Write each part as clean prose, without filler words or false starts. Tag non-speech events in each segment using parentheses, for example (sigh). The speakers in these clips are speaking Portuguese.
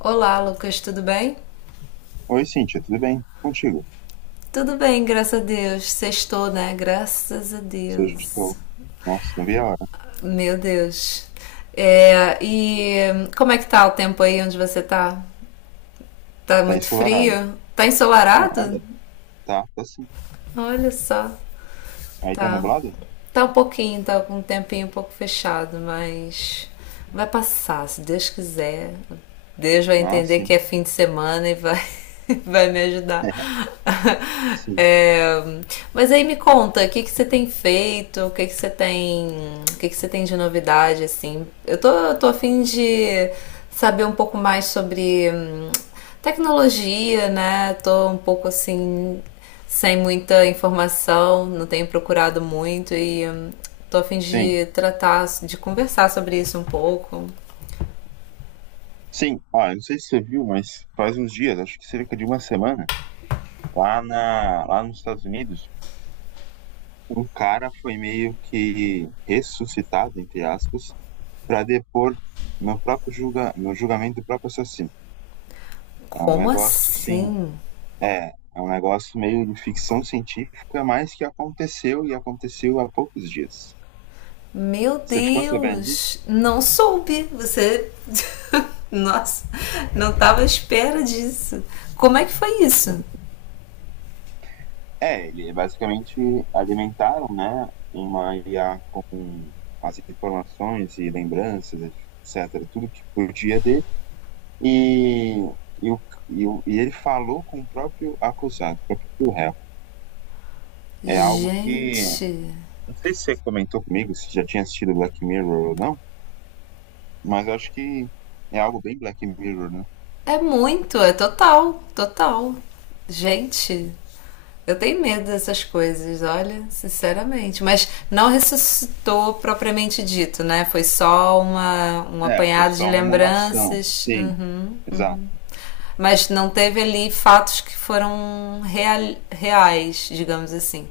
Olá, Lucas, tudo bem? Oi, Cíntia, tudo bem? Contigo? Tudo bem, graças a Deus. Sextou, né? Graças a Hoje Deus. estou. Nossa, não vi a hora. Meu Deus. É, e como é que tá o tempo aí onde você tá? Tá Tá muito ensolarado. frio? Tá ensolarado? Nada. Tá, tá sim. Olha só. Aí tá Tá. nublado? Tá um pouquinho, tá com um tempinho um pouco fechado, mas vai passar, se Deus quiser. Deus vai Ah, entender que sim. é fim de semana e vai, (laughs) vai me ajudar. (laughs) (laughs) Sim. É, mas aí me conta, o que que você tem feito? O que que você tem, o que que você tem de novidade assim? Eu tô a fim de saber um pouco mais sobre tecnologia, né? Tô um pouco assim sem muita informação, não tenho procurado muito e tô a fim Sim. de conversar sobre isso um pouco. Sim. Ah, eu não sei se você viu, mas faz uns dias, acho que cerca de uma semana, lá nos Estados Unidos, um cara foi meio que ressuscitado, entre aspas, para depor no julgamento do próprio assassino. É um Como negócio assim assim? É um negócio meio de ficção científica, mas que aconteceu e aconteceu há poucos dias. Meu Você ficou sabendo disso? Deus, não soube. Você. (laughs) Nossa, não tava à espera disso. Como é que foi isso? É, ele basicamente alimentaram, né, uma IA com as informações e lembranças, etc., tudo que podia dele, e, e, o- e ele falou com o próprio acusado, o próprio réu. É algo que, Gente, não sei se você comentou comigo, se já tinha assistido Black Mirror ou não, mas eu acho que é algo bem Black Mirror, né? é muito, é total, total. Gente, eu tenho medo dessas coisas, olha, sinceramente. Mas não ressuscitou propriamente dito, né? Foi só um É, foi apanhado só de uma emulação. lembranças. Sim, Uhum, exato. uhum. Mas não teve ali fatos que foram reais, digamos assim.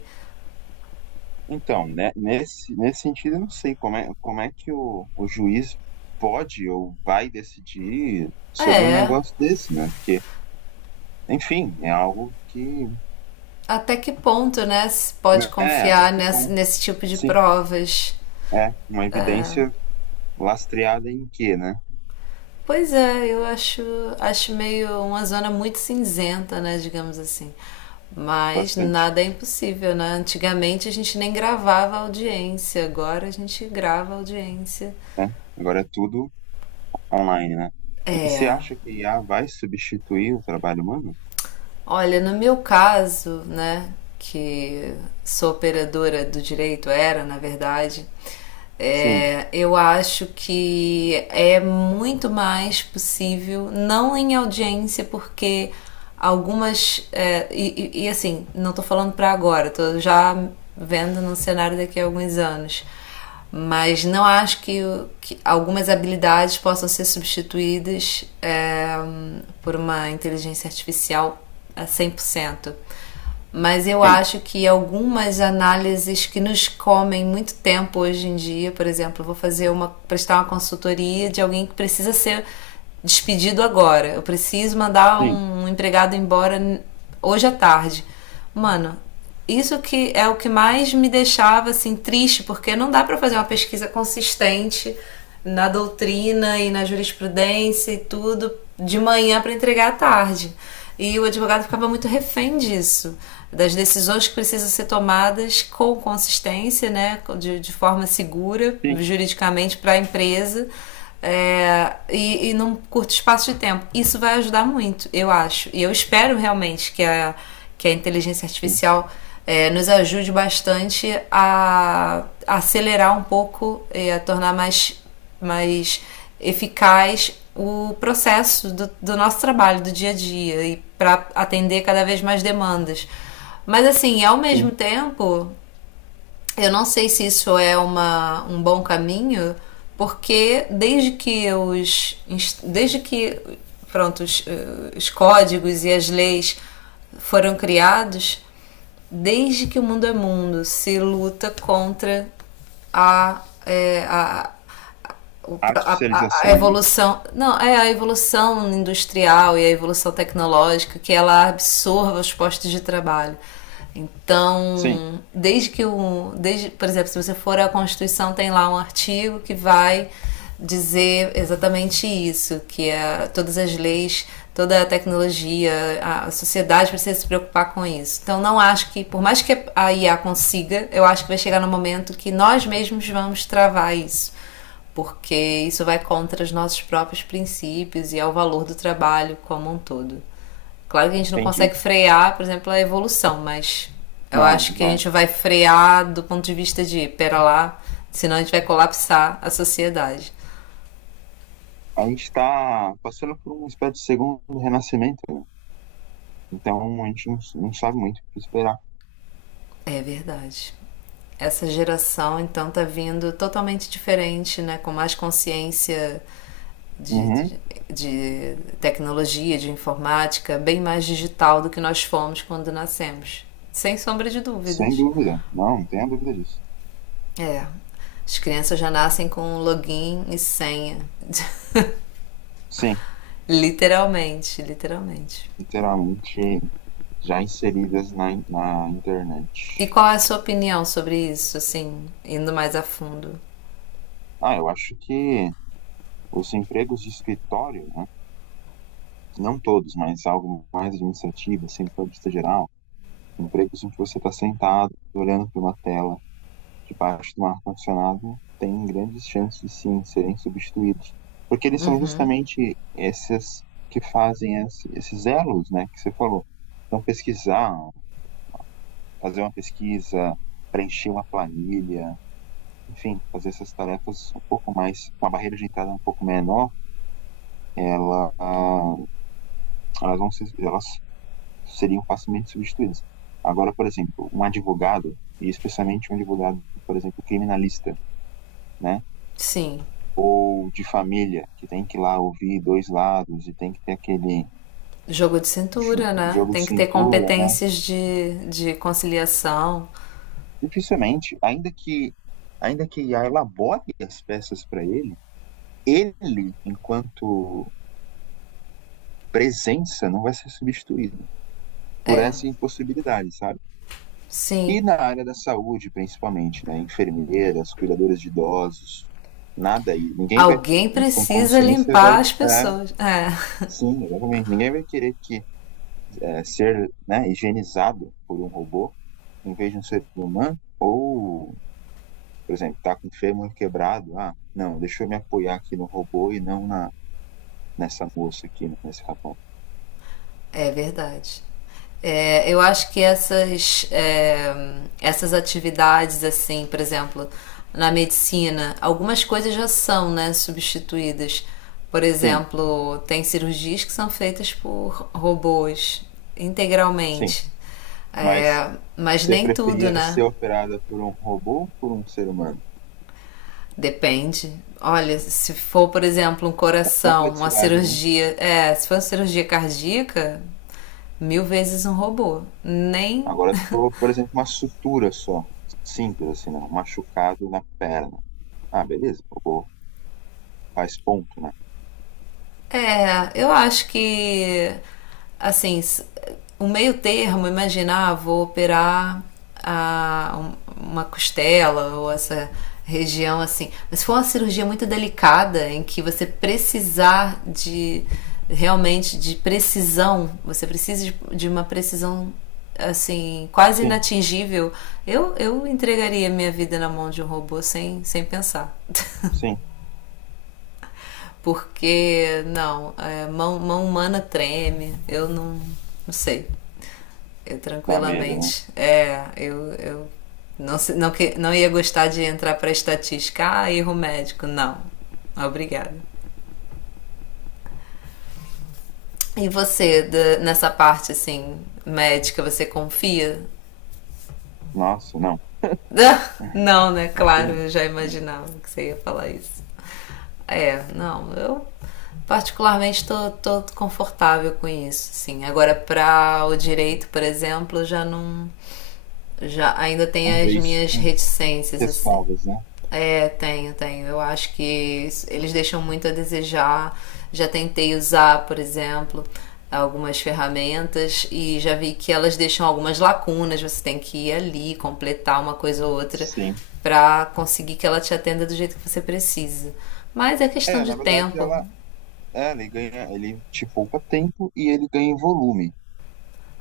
Então, né, nesse sentido, eu não sei como é que o juiz pode ou vai decidir sobre um É, negócio desse, né? Porque, enfim, é algo que, até que ponto, né? Se pode né, até confiar que nesse, ponto, nesse tipo de sim, provas? é uma evidência lastreada em quê, né? Pois é, eu acho meio uma zona muito cinzenta, né, digamos assim. Mas Bastante, nada é impossível, né? Antigamente a gente nem gravava audiência, agora a gente grava audiência. né? Agora é tudo online, né? E você É. acha que IA vai substituir o trabalho humano? Olha, no meu caso, né, que sou operadora do direito, era na verdade, Sim, eu acho que é muito mais possível, não em audiência, porque algumas. É, e, assim, não estou falando para agora, estou já vendo no cenário daqui a alguns anos, mas não acho que algumas habilidades possam ser substituídas, por uma inteligência artificial a 100%. Mas eu sim, acho que algumas análises que nos comem muito tempo hoje em dia. Por exemplo, eu vou fazer uma prestar uma consultoria de alguém que precisa ser despedido agora. Eu preciso mandar sim, um empregado embora hoje à tarde. Mano, isso que é o que mais me deixava assim triste, porque não dá para fazer uma pesquisa consistente na doutrina e na jurisprudência e tudo de manhã para entregar à sim, tarde. E o advogado ficava muito refém disso, das decisões que precisam ser tomadas com consistência, né, de forma segura juridicamente para a empresa, é, e num curto espaço de tempo. Isso vai ajudar muito, eu acho. E eu espero realmente que a inteligência sim, artificial, nos ajude bastante a acelerar um pouco e a tornar mais eficaz o processo do nosso trabalho, do dia a dia, e para atender cada vez mais demandas. Mas assim, ao mesmo sim. tempo, eu não sei se isso é um bom caminho, porque desde que pronto, os códigos e as leis foram criados, desde que o mundo é mundo, se luta contra a, eh, a, o, a, a Artificialização, né? evolução, não, é a evolução industrial e a evolução tecnológica que ela absorva os postos de trabalho. Sim, Então, desde, por exemplo, se você for à Constituição, tem lá um artigo que vai dizer exatamente isso, que é, todas as leis, toda a tecnologia, a sociedade precisa se preocupar com isso. Então, não acho que, por mais que a IA consiga, eu acho que vai chegar no momento que nós mesmos vamos travar isso, porque isso vai contra os nossos próprios princípios e ao valor do trabalho como um todo. Claro que a gente não entendi. consegue frear, por exemplo, a evolução, mas eu acho Não, que a vai. gente vai frear do ponto de vista de pera lá, senão a gente vai colapsar a sociedade. A gente está passando por uma espécie de segundo renascimento, né? Então a gente não sabe muito o que esperar. É verdade. Essa geração então tá vindo totalmente diferente, né, com mais consciência de, Uhum, de, de tecnologia, de informática, bem mais digital do que nós fomos quando nascemos. Sem sombra de sem dúvidas. dúvida. Não, não tenha dúvida disso. É. As crianças já nascem com um login e senha. (laughs) Sim, Literalmente, literalmente. literalmente já inseridas na internet. E qual é a sua opinião sobre isso, assim, indo mais a fundo? Ah, eu acho que os empregos de escritório, né? Não todos, mas algo mais administrativo, assim, para vista geral, empregos em que você está sentado, olhando para uma tela debaixo do ar-condicionado têm grandes chances, sim, de serem substituídos. Porque eles são justamente esses que fazem esses elos, né, que você falou. Então, pesquisar, fazer uma pesquisa, preencher uma planilha, enfim, fazer essas tarefas um pouco mais, com a barreira de entrada um pouco menor, ela, ah, elas seriam facilmente substituídas. Agora, por exemplo, um advogado, e especialmente um advogado, por exemplo, criminalista, né? Sim, Tipo de família, que tem que ir lá ouvir dois lados e tem que ter aquele jogo de cintura, né? jogo de Tem que ter cintura, né? competências de conciliação. Dificilmente, ainda que IA elabore as peças para ele, ele, enquanto presença, não vai ser substituído por É, essa impossibilidade, sabe? sim. E na área da saúde, principalmente, né? Enfermeiras, cuidadoras de idosos, nada aí. Ninguém vai, Alguém em sã precisa consciência, vai. limpar as É, pessoas. É. sim, exatamente. Ninguém vai querer que é, ser né, higienizado por um robô em vez de um ser humano, ou, por exemplo, tá com o fêmur quebrado, ah, não, deixa eu me apoiar aqui no robô e não na, nessa moça aqui, né, nesse rapaz. É verdade. É, eu acho que essas atividades, assim, por exemplo, na medicina, algumas coisas já são, né, substituídas. Por Sim, exemplo, tem cirurgias que são feitas por robôs sim, integralmente. mas É, mas você nem tudo, preferia né? ser operada por um robô ou por um ser humano? Depende. Olha, se for, por exemplo, Da uma complexidade, né? cirurgia, se for uma cirurgia cardíaca, mil vezes um robô. Nem Agora, se for, por exemplo, uma sutura só, simples assim, né? Um machucado na perna. Ah, beleza, o robô faz ponto, né? é, eu acho que, assim, o meio termo, imaginar, vou operar uma costela ou essa região assim. Mas se for uma cirurgia muito delicada, em que você precisar de, realmente, de precisão, você precisa de uma precisão, assim, quase Sim, inatingível, eu entregaria minha vida na mão de um robô sem pensar. sim, Porque, não, é, mão humana treme, eu não sei. Eu dá medo, né? tranquilamente, eu não, não, não ia gostar de entrar para estatística, ah, erro médico, não. Obrigada. E você, nessa parte assim, médica, você confia? Nossa, não. (laughs) Não, né? Porto Claro, não. eu já Não. imaginava que você ia falar isso. É, não, eu particularmente tô confortável com isso, sim. Agora, para o direito, por exemplo, já não. Já Ainda tem as Talvez minhas com reticências, assim. ressalvas, né? É, tenho, tenho. Eu acho que eles deixam muito a desejar. Já tentei usar, por exemplo, algumas ferramentas e já vi que elas deixam algumas lacunas. Você tem que ir ali, completar uma coisa ou outra Sim. para conseguir que ela te atenda do jeito que você precisa. Mas é questão É, na de verdade, tempo. Ele ganha, ele te poupa tempo e ele ganha em volume,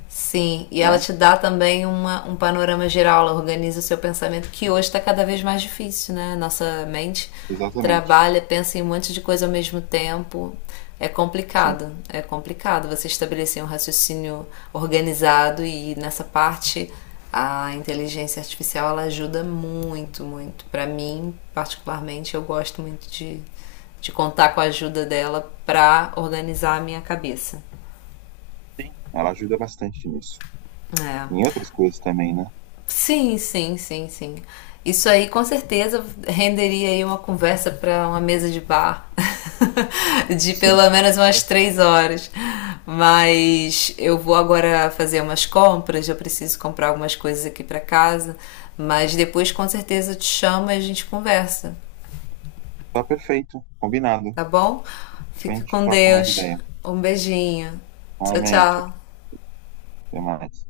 Sim, e ela né? te dá também um panorama geral, ela organiza o seu pensamento, que hoje está cada vez mais difícil, né? Nossa mente Exatamente. trabalha, pensa em um monte de coisa ao mesmo tempo. Sim. É complicado você estabelecer um raciocínio organizado, e nessa parte a inteligência artificial ela ajuda muito, muito. Para mim, particularmente, eu gosto muito de contar com a ajuda dela para organizar a minha cabeça. Sim. Ela ajuda bastante nisso. É. Em outras coisas também, né? Sim, sim, sim, sim. Isso aí com certeza renderia aí uma conversa para uma mesa de bar (laughs) de Sim. pelo menos umas 3 horas. Mas eu vou agora fazer umas compras, eu preciso comprar algumas coisas aqui para casa, mas depois com certeza eu te chamo e a gente conversa, Tá perfeito, combinado. tá bom? Depois Fica a gente com troca mais Deus. ideia. Um beijinho. Tchau, Amém. Tchau, tchau. tchau. Até mais.